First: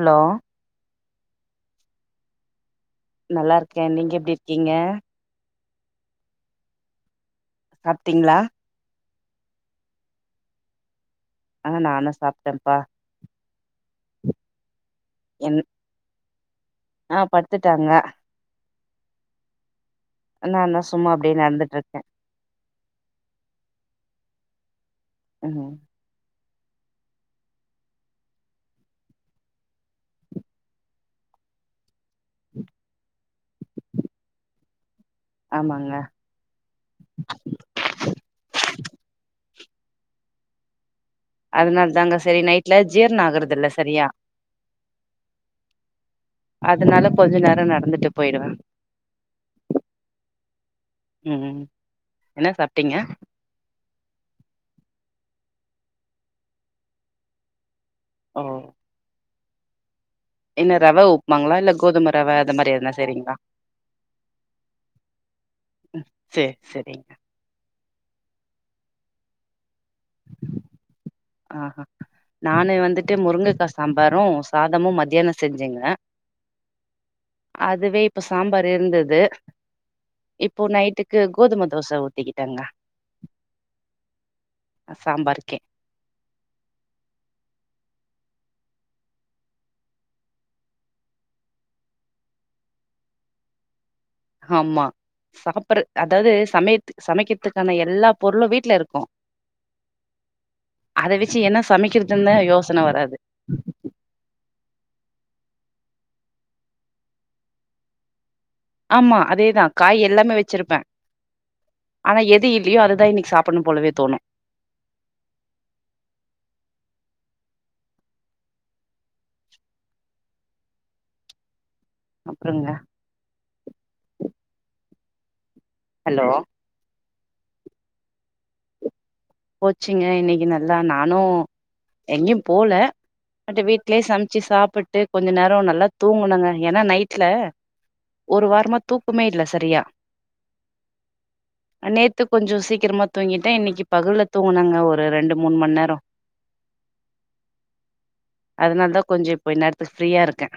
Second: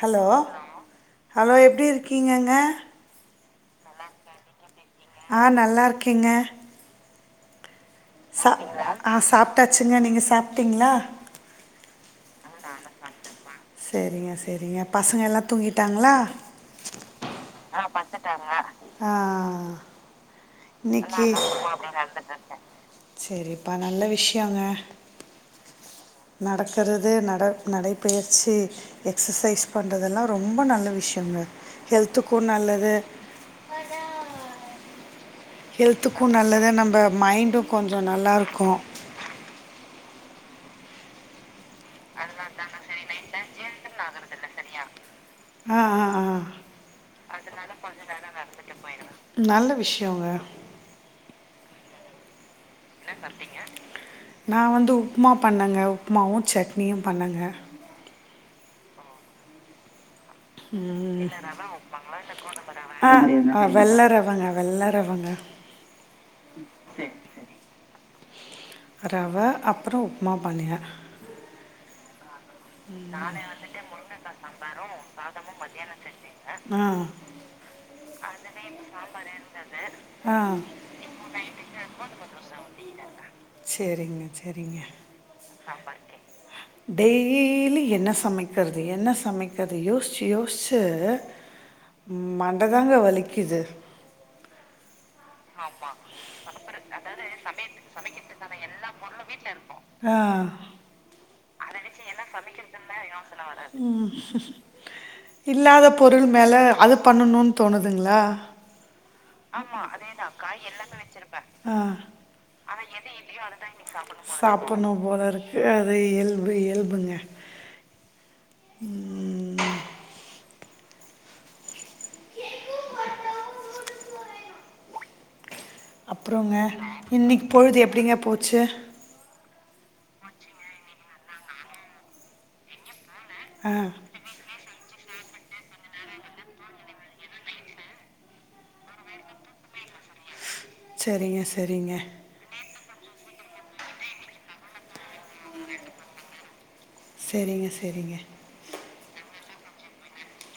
Hello hello எப்டி இருக்கீங்கங்க நல்லா இருக்கே நீங்க எப்டி இருக்கீங்க ஆ நல்லா இருக்கேங்க சாப்ட்டீங்ளா சா ஆ சாப்ட்டாச்சுங்க நீங்க சாப்ட்டீங்ளா ஆ நானு சாப்ட்டேம்ப்பா சேரிங்க சேரிங்க பசங்க எல்லா என் தூங்கிட்டாங்களா ஆ படுத்துட்டாங்க ஆ நான்தா சும்மா இன்னைக்கு அப்டியே நடந்துட்டு இருக்கே சேரிப்பா நல்லா விஷ்யோங்க அ நடக்கிறது நட நடைபயிற்சி எக்ஸசைஸ் பண்றதெல்லா ரொம்ப நல்ல விஷ்யோங்க ஹெல்த்துக்கு நல்லது ஆமாங்க ஹெல்த்துக்கு நல்லது நம்ப மைண்டு கொஞ்ச நல்லாருக்கு அதனால தாங்க சேரி நைட்ல ஜீரண ஆகுறதில்ல சரியா ஆ ஆ ஆ அதனால கொஞ்ச நேரம் நடந்துட்டு போயிடுவே நல்ல விஷ்யோங்க ம் ம் என்ன சாப்ட்டீங்க நா வந்து உப்மா பண்ணங்க உப்மாவு சட்னியு பண்ணங்க ஓ என்ன ரவ உப்மாங்களா இல்ல கோதுமர ஆ ஆ வெள்ள ரவங்க வெள்ள ரவங்க ம் சேர் சேரிங்க ரவ அப்றோ உப்மா பண்ணேங்க ஆஹா நானு வந்துட்டு முருங்கக்கா சாம்பாரு சாதமு மத்யான செஞ்சேங்க ஆ அதுவே இப்ப சாம்பார் இருந்தது ஆ இப்போ நைட்டுக்கு கோதும தோச ஊத் திக்கிட்டங்க சேரிங்க சேரிங்க சாம்பாருக்கே டெய் ய்லி என்ன சமைக்கிறது என்ன சமைக்கிறது யோசுச்சு யோசுச்சு ம் மண்ட தாங்க வலிக்குது ஆமா சாப்பற ஆமா அதாவது சப்புட்ற சமையத் அதாவ்து சமைக்கிறதுக்கான சமையத்துக்கு எல்லா பொருளு சமைக்கிறதுக்கான வீட்ல எல்லா இருக்கு பொருளு வீட்ல இருக்கு ஆ அத வெச்சு என்ன சமைக்கிறதுன் தா யோசன வராது ம் இல்லாத பொருள் மேல அத பண்ணணுன் தோணுதுங்களா ஆமா அத் ஆமா அதேதா காய் எல்லாமே வெச்சிருப்பே ஆனா எது இல்லையோ ஆனா அதுதா எது இன்னைக்கு இல்லையோ சாப்பட்ணு அததா போலவே இன்னைக்கு தோணு சாப்பிட்ணும் போல சாப்பிட்ணு போல இருக்கு அது இயல்பு இயல்புங்க ம் ருங்க ஹலோ அப்றோங்க இன்னைக்கு பொழுது எப்டிங்க போச்சு போச்சிங்க இன்னைக்கு நல்லா நானு எங்கேயு போல அட்டு ஆ வீட்லேயே சமைச்சு சாப்பிட்டு கொஞ்ச நேரோ நல்லா தூங்குனுங்க ஏன்னா நைட்ல ஒரு வாரமா தூக்குமே இல்ல சரியா சரிங்க சரிங்க நேத்து கொஞ்சோ சீக்கிரமா தூங்கிட்டே இன்னைக்கு பகல்ல தூங்குனாங்க ஒரு ரெண்டு மூணு மணி நேரோ செரிங்க செரிங்க அதனால தா கொஞ்ச இப்ப இன் நேரத்துக்கு ஃப்ரியா இருக்கே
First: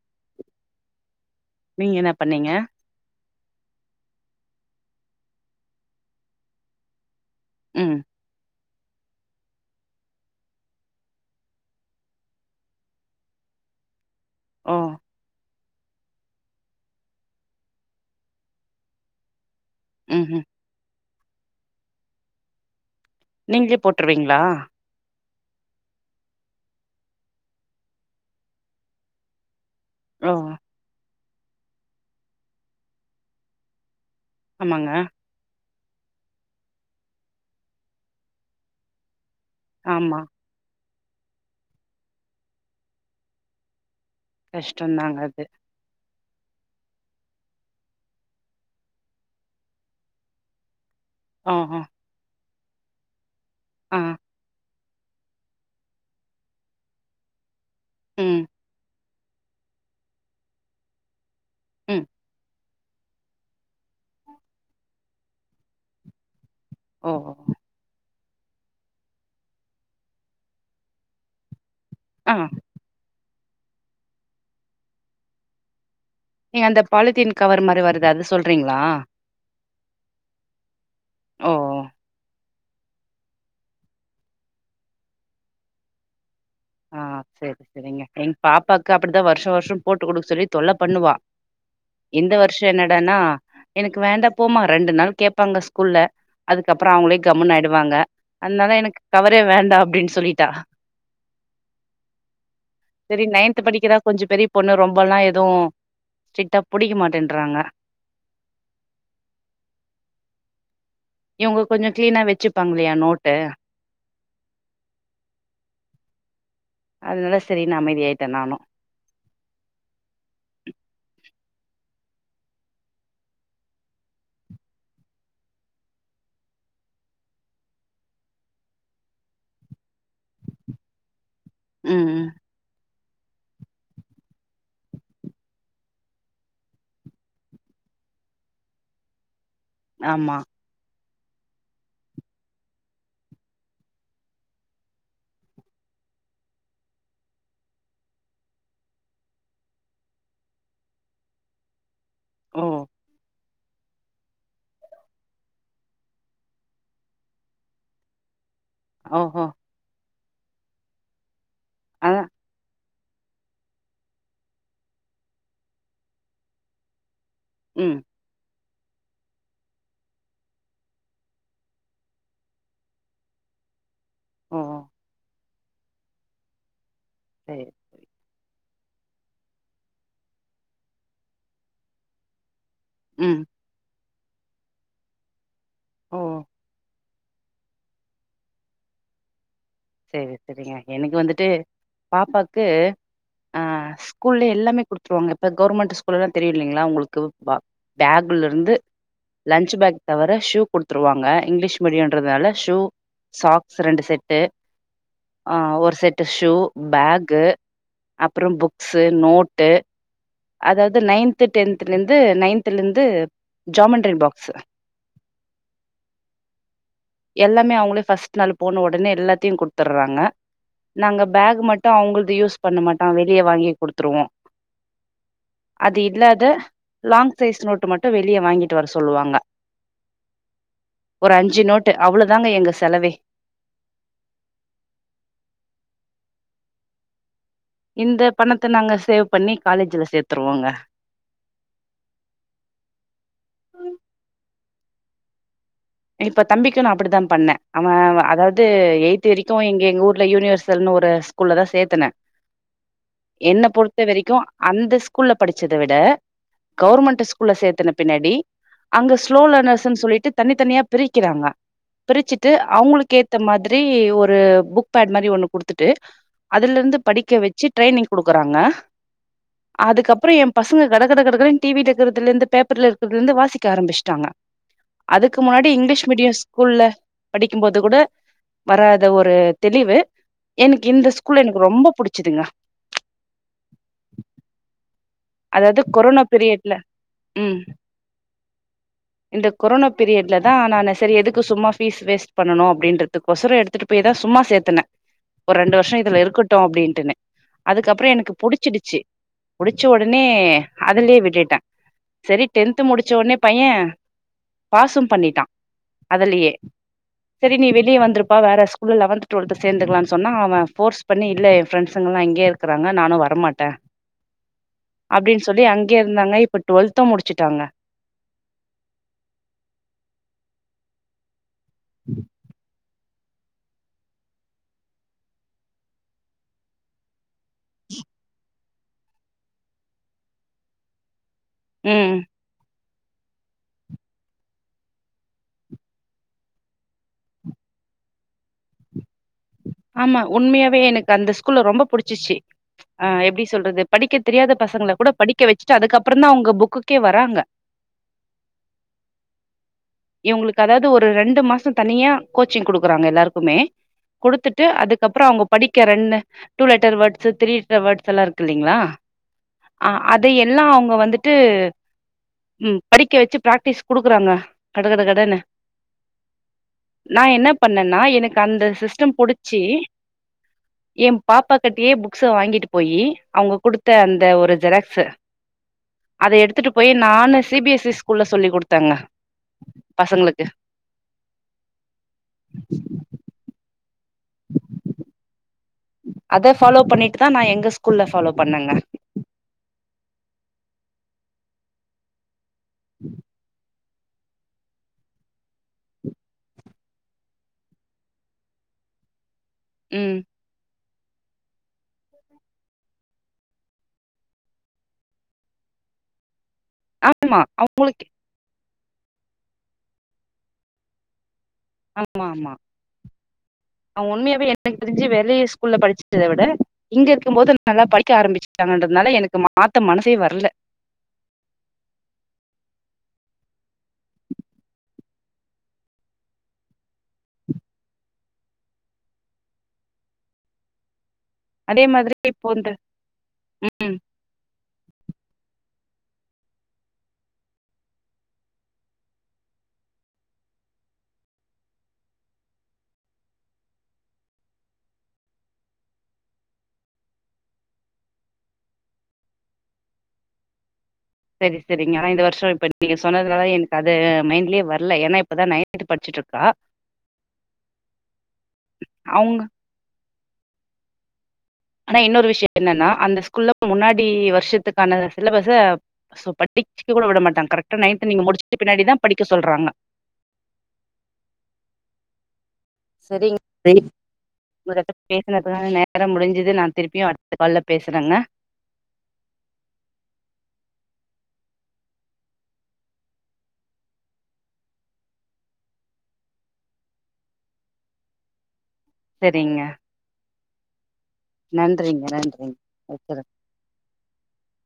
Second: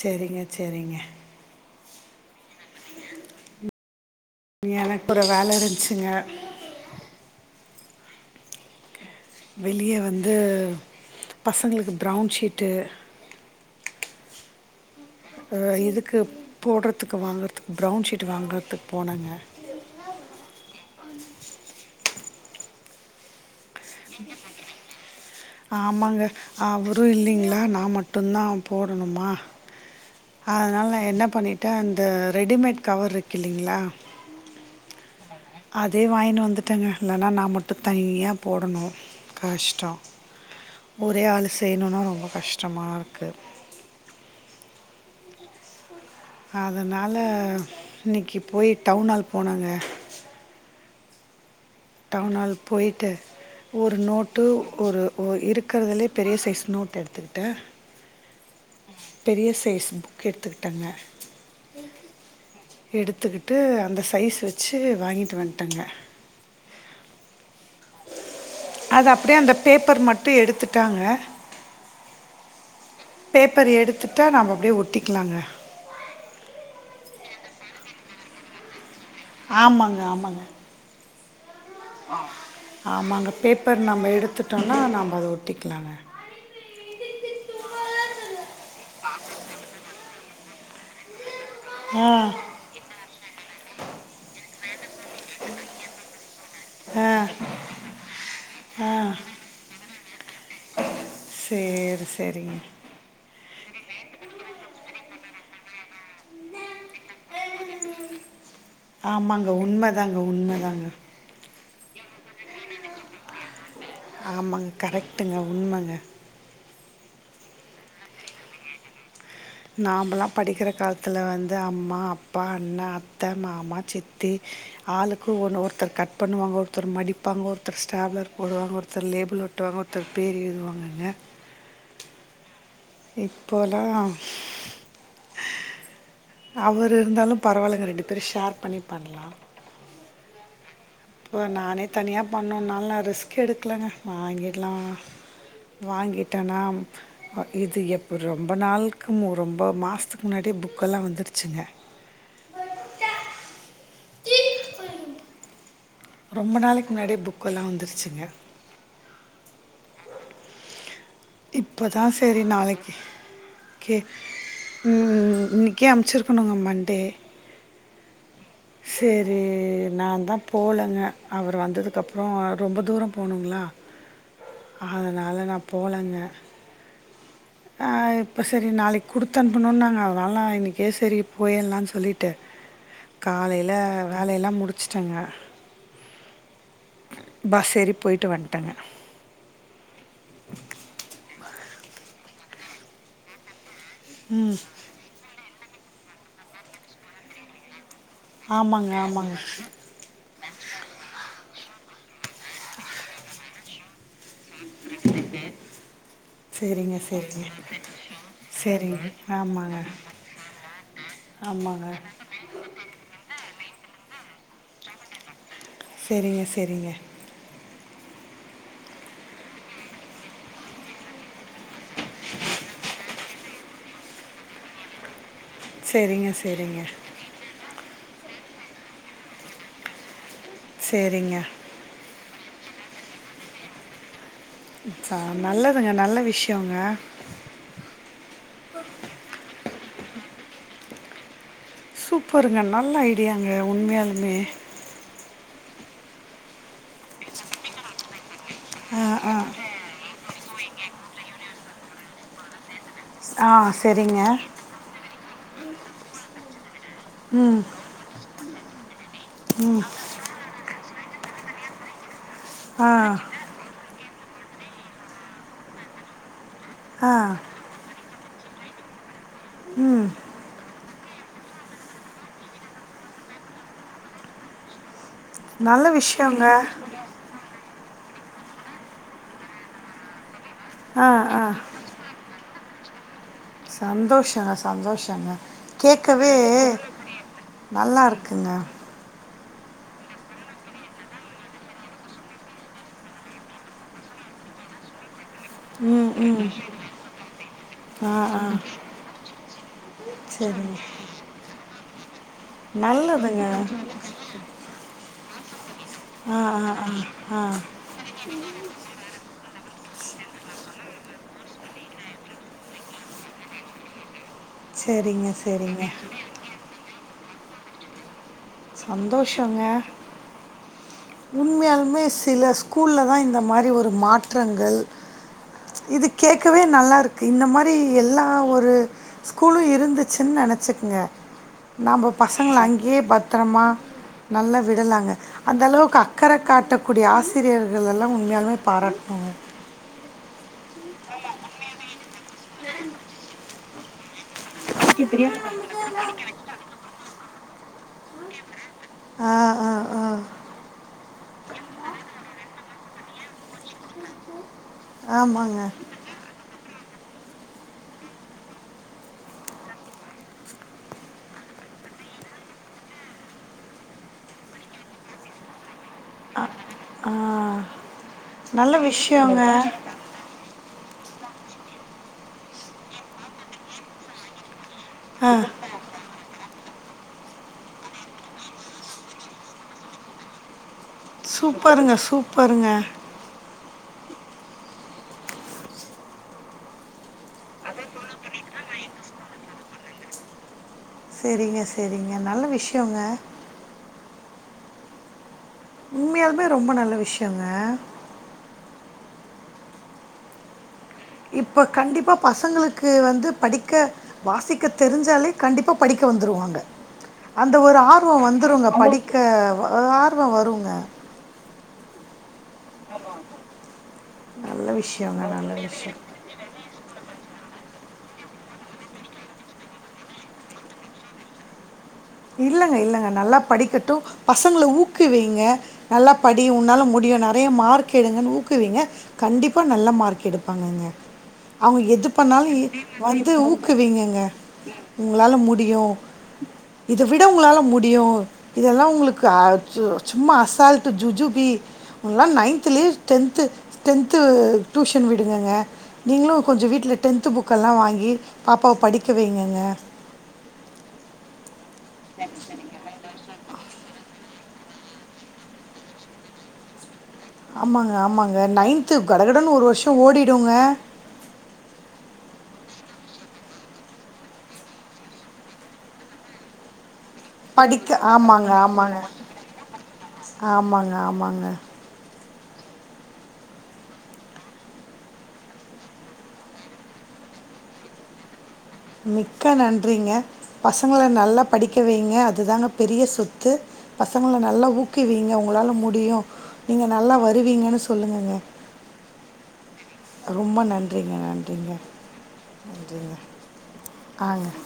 செரிங்க செரிங்க நீங்க என்ன பண்ணீங்க நீங்க எனக்கு ஒரு வேல இருந்துச்சுங்க ம் வெளியே வந்து பசங்களுக்கு ப்ரவுன் ஷீட்டு ம் ஆ இதுக்கு போடுறதுக்கு வாங்கிறதுக்கு ப்ரவுன் ஷீட்டு வாங்கறத்துக்கு போனாங்க ம்ஹூம் நீங்களே போட்ருவீங்களா ஆமாங்க அவரு இல்லைங்களா நா மட்டும்தா போடணுமா ஓ! அதனால நா என்ன பண்ணிட்டே அந்த ரெடிமேட் கவர்ருக்கு இல்லைங்களா ஆமாங்க அதே வாங்கின்னு வந்துட்டேங்க இல்லைன்னா நா மட்டு தனியா போடணு கஷ்டோ ஆமா. ஒரே ஆள்ளு செய்யணும்னா ரெம்ப கஷ்டமா இருக்கு கஷ்டோந்தாங்க அது அதனால இன்னைக்கி போய் டவுன்ஹால் போனாங்க ஆஹ டவுன்ஹால் போய்ட்டு ஒரு ஆ. நோட் டு ஒரு ஒர் இருக்கறதுலே பெரிய சைஸ் நோட் எடுத்துக்கிட்டே ம் பெரிய சைஸ் புக் எடுத்துக்கிட்டேங்க ம் எடுத்துக்கிட்டு அந்த சைஸ் வச்சு வாங்கிட்டு வந்துட்டேங்க ம்ம் அது அப்டியே அந்த பேப்பர் மட்டு எடுத்துட்டாங்க ஆ பேப்பர் எடுத்துட்டா நம்ம அப்டியே ஒட்டிக்கலாங்க நீங்க அந்த பாலித்தீன் கவர் மாரி வருதே அது சொல்றீங்களா ஆமாங்க ஆமாங்க ஓ ஆமாங்க பேப்பர் நம்ப எடுத்துட்டோனா நம்ப அத ஒட்டிக்கலாங்க ஆ செர் செரிங்க எங் பாப்பாவுக்கு அப்டித்தா வருஷோ வருஷோ போட்டு குடுக்க சொல்லி தொல்ல பண்ணுவா ஆ இந்த வருஷோ என்னடானா எனக்கு வேண்டா போமா ரெண்டு நாள் கேப்பாங்க ஸ்கூல்ல அதுக்கப்புறோ ஆ அவங்களே கம்முன்னு ஆயிடுவாங்க அதனால எனக்கு கவரே வேண்டா அப்டின்னு சொல்லிட்டா செரி செரிங்க செரி நைன்த் படிக்கிற கொஞ்ச பெரிய பொண்ணு ரொம்பெல்லா எதுவு ஸ்ட்ரிக்டா ப புடிக்க மாட்டேன்றாங்க ஆமாங்க உண்மைதாங்க உண்மைதாங்க இவங்க கொஞ்ச கிளீனா வச்சுப்பாங்கல்லையா நோட்டு ஆமாங்க கரெக்டுங்க உண்மங்க அதனால செரின்னு அமைதியாயிட்ட நானு நாம்பலா படிக்கிற காலத்து வந்து அம்மா அப்பா அண்ணா அத்த மாமா சித்தி ஆளுக்கு ஒன்னு ஒருத்தர் கட் பண்ணுவாங்க ஒருத்தர் மடிப்பாங்க ஒருத்தர் ஸ்டாபுலர் போடுவாங்க ஒருத்தர் லேபிள் ஒட் டுவாங்க ஒருத்தர் பேர் எழுதுவாங்கங்க ம் இப்போலா அவரு இருந்தாலு பரவால்லங்க ரெண்டு பேரு ஷேர் பண்ணி பண்லா ஆமா இப்போ நானே தனியா பண்னால நா ரிஸ்கு எடுக்கலங்க வாங்கிட்லா வாங்கிட்டனா இது எப்போ ரொம்ப நாள்க்கு மு ரொம்ப மாஸ்த்துக்கு முன்னாடியே புக்கெல்லா வந்துடுச்சுங்க ம் ரொம்ப நாளைக்கு முன்னாடியே புக்கெல்லா வந்துருச்சுங்க ஓஹோ இப்பதா அதா செரி நாளைக்கு கே இன் இன்னிக்கே அமுச்சிருக்கனுங்க மண்டே ம் செரி நா தா போலங்க அவரு வந்ததுக்கப்புறோ ரொம்ப தூரோ போனுங்ளா ஓ அதனால நா போலங்க சேரி ஆ இப்ப செரி நாளைக் குடுத்து அனுப்புன்னு நாங்க அதனால இன்னிக்கே செரி போயர்லான் சொல்லிட்டு ம் காலையில வேலையெல்லா முடிச்ட்டங்க ஓ பஸ் ஏறி போய்ட்டு வன்ட்டங்க செரி செரிங்க எனக்கு வந்துட்டு பாப்பாக்கு ஆ ஸ்கூல்ல எல்லாமே குடு ஒங்க இப்ப கவர்மெண்ட்டு ஸ்கூல்லா தெரியு இல்லைங்ளா உங்களுக்கு வா பேகுல இருந்து ஆமாங்க ஆமாங்க லன்ஞ்ச் பேக் தவர ஷூ குடுத்துருவாங்க இங்க்லீஷ் மீடியன்றதால ஷூ சாக்ஸ் ரெண்டு செட்டு ஆ ஒரு செட்டு ஷூ சரிங்க பேக்கு சரிங்க அப்றோ சரிங்க புக்ஸு நோட்டு ஆமாங்க அதாது நைன்த் ஆமாங்க டென்த்லந்து நைன் த்ல இந்து ஜாமெண்ட்ரி பாக்ஸு செரிங்க செரிங்க எல்லாமே அவுங்களே ஃபஸ்ட் நாள் போன ஒடனே எல்லாத்தியு குட்த்தற்றாங்க நாங்க பேக் மட் டு அவங்கள்து யூஸ் பண்ண மாட்டா வெளிய வாங்கி குடுத்துருவோ அது சரிங்க இல்லாத சரிங்க லாங் சைஸ் நோட்டு மட்டு வெளிய வாங்கிட்டு வர சொல்லுவாங்க ஒரு சரிங்க அஞ்சு நோட் ட்டு அவ்ளோ தாங்க எங்க செலவே ச நல்லதுங்க நல்ல விஷ்யோங்க இந்த பணத்த நாங்க சேவ் பண்ணி காலேஜ்ல சேத்துருவோங்க சூப்பருங்க நல்ல ஐடியாங்க உண்மையாலுமே இப்ப தம்பிக்கு நா அப்டிதா பண்ணே அவ அதாவது ஆ எய்த்து ஆ வரிக் து எங்க எங்க ஊர்ல யுனிவர்சல்ன்னு ஒரு ஸ்கூல்ல தா சேத்துன ஆ என்ன பொறுத்த சரிங்க வெரிக்கு அந்த ஸ்கூல்ல படிச்சத விட கவுர்மெண்ட்டு ஸ்கூல்ல ம் சேத்தன பின்னாடி அங்க ஸ்லோ லேனர்ஸுன் சொல்லிட்டு தனி தனியா பிரிக்கிறாங்க பிரிச்சிட்டு ஆ அவங்களுக்கு ஏத் த மாதிரி ஒரு புக் பேட் மாரி ஒண்ணு குடுத்துட்டு அதுல இருந்து ஆ படிக்க வச் சி ட்ரெய்னிங் குடுக்குறாங்க ம் அதுக்கப்றோ ஏம் பசங்க கட கட கட கடன் டி வி டெக்கரத்துலருந்து பேப்பர்ல இருக்றதுலர்ந்து வாசிக்க ஆரம்பிச்ட்டாங்க அதுக்கு முன்னாடி நல்ல இங் விஷயங்க ல படிக்கும்போது கூட வராத ஒரு தெளிவு எனக்கு ஆ இந்த ஸ்கூல் ஆ எனக்கு ரொம்ப புடிச்சதுங்க சந்தோஷங்க சந்தோஷங்க அதாவது கொரோனா கேக்கவே பீரியட்ல ம் நல்லா இருக்குங்க இந்த கொரோனோ பீரியட்லதா நானு செரி எதுக்கு சும்மா ஃபீஸ் வேஸ்ட் பண்ணணு அப்டின்றதுக்கோசறோ எடுத்துட்டு பேய்தா சும்மா சேத்த நா ஒர் ரெண்டு வருஷோ ம் இதுல ம் இருக்கட்டு அப்டின்ட்டுனு அதுக்கப்றோ ஆ எனக்கு ஆ புடிச்சிடுச்சி ச்ச ஒடனே சரிங்க அதுலயே விட்டுட்டே செரி டென்த்து முடிச்ச ஒடனே நல்லதுங்க பையே பாசும் பண்ணிட்டா ஆ அதுலயே ஆ ஆ ஆ செரி நீ வெளிய வந்ருப் பா வேற ஸ்கூல்ல லவன்த்து டுவல்த்து சேந்துர்லான் சொன்னா அவ ஃபோர்ஸ் பண்ணி இல்ல ஏ ஃப்ரண்ஸுங்கலா இங்கயே ருக்குறாங்க நானு வரமாட்டே சரிங்க அப்டின் சொல்லி சரிங்க அங்கயே இருந்தாங்க இப்ப டுவல்த்து முடிச்சிட்டாங்க சந்தோஷோங்க உண்மையாலுமே சில ஸ்கூல்லதா இந்த மாரி ஒரு மாற்றங்கள் இது கேக்கவே நல்லாருக்கு இந்த மாரி எல்லா ஒரு ஸ்கூலு இருந்துச்சுன் நெனச்சிக்ங்க நம்ப ம் பசங்கள அங்கயே பத்தரமா நல்லா விடலாங்க அந்த அளவுக் கு அக்கற காட்டக்கூடிய ஆசிரியர்களெல்லா உண்மையாலுமே பாராட்டணுங்க ஆமா உண்மையாவே எனக்கு அந்த ஸ்கூல ரொம்ப புடிச்சுர்ச்சி ஆ எப்டி சொல்றது படிக்க தெரியாத பசங்கள ஓகே கூட பிரியா. படிக்க வச்சிட்டு அதுக்கப்றந்தா அவங்க புக்குக்கே வராங்க ஆ ஆ ஆ இவங்களுக்கு அதாவது ஒரு ரெண்டு மாசோ தனியா கோச்சிங் குடுக்குறாங்க எல்லாருக்குமே குடுத்துட்டு அதுக் கப்றோ அவங்க ஆமாங்க. படிக்க ரெண்டு two letter words three letter வேர்ட்ஸெல்லா இருக்குலிங்ளா இல்லலைங்களா ஆ அத எல்லா அவங்க வந்துட்டு ம் படிக்க வச்சி பிராக்டிஸ் குடுக்குறாங்க கட கட கடனு ஆ நா என்னாப் பண்ணனா எனக்கு அந்த நல்ல சிஸ்டம் விஷயங்க. புடிச்சி ஏ பாப்பா கட்டயே புக்ஸ வாங்கிட்டு போயி அவங்க குடுத்த அந்த ஒரு ஜெராக்ஸ்ஸு ஆ அத எடுத்துட்டு போயி நானு சி பி எஸ் இ ஸ்கூல்ல சொல்லி குடுத்தங்க பசங்களுக்கு சூப்பருங்க சூப்பருங்க அத ஃபாலோ பண்ணிட்டுதா நா எங்க ஸ்கூல்ல ஃபாலோ பண்ணங்க செரிங்க செரிங்க நல்ல விஷயோங்க உண்மையாலுமே ரொம்ப நல்ல விஷயோங்க ம் இப்போ கண்டிப்பா பசங்களுக்கு வந்து படிக்க வாசிக்க தெரிஞ்சாலே கண்டிப்பா படிக்க வந்துருவாங்க ஆமா அந்த ஒரு அவங்களுக்கு ஆர்வோ வந்துருங்க படிக்கவ் அ ஆர்வோ வருங்க ஆமாமா அவ உண்மையாவே நல்ல எனக்கு தெரிஞ்சி விஷயங்க வெளிய நல்ல ஸ்கூல்ல விஷயம் படிச் சத விட இங்க இருக்கும் போது நல்லா படிக்க ஆரம்பிச்சிட்டாங்கன்றதுனால எனக்கு மாத்த மனசே வரல இல்லங்க இல்லங்க நல்லா படிக்கட்டு பசங்கள ஊக்கு விங்க நல்லா படி உன்னால முடியு நெறய மார்க் எடுங்கன்னு ஊக்குவிங்க கண்டிப்பா நல்ல மார்க் எடுப்பாங்கங்க அவங்க அதே எது மாதிரி இப்போ பண்ணாலு இந்த வந்து ம் ஊக்குவிங்கங்க உங்களால முடியு இத விட உங்களால முடியு இதெல்லா உங்களுக்கு அ சு சும்மா அசால்ட்டு ஜுஜுபி ல்லா நைன்த்துலேயே டென்த்து டென்த்து டியூஷன் விடுங்கங்க நீங்களு கொஞ்ச வீட்ல டென்த்து புக்கெல்லா வாங்கி பாப்பாவ படிக்க வைங்கங்க செரி செரிங்க ஆனா இந்து வருஷ இப்ப நீங்க சொன்ன துனால எனக்கு அது மைண்ட்லயே வரல ஏன்னா இப்ப தா நைன்த் படிச்சுட்ருக்கா ஆமாங்க ஆமாங்க நைன்த்து அவங்க கடகடன்னு ஒரு வருஷ ஓடிடுங்க ஆனா இன்னொரு விஷய என்னன்னா அந்த ஸ்கூல்ல முன்னாடி வருஷத்துக்கான சிலபஸ்ஸ சோ படிக்க கூட விட மாட்டங்க கரெக்டா படிக்க நைன்த நீங்க ஆமாங்க, முடிச்சுட்டு பின்னாடி ஆமாங்க. தா படிக்க சொல்றாங்க ஆமாங்க ஆமாங்க செரிங் [inaudible] உங்கத்து பேசினதுக்கான நேர முடிஞ்சது நா திருப்பியு அடுத்த கால்ல பேசுறங்க மிக்க நன்றிங்க பசங்கள நல்லா படிக்க வைங்க அதுதாங்க பெரிய சொத்து பசங்கள நல்லா ஊக்குவீங்க உங்களால முடியு நீங்க நல்லா வருவீங்கன்னு சொல்லுங்கங்க செரிங்க ரொம்ப நன்றிங்க நன்றிங்க நன்றிங்க வச்சுறே நன்றிங்க ஆங்க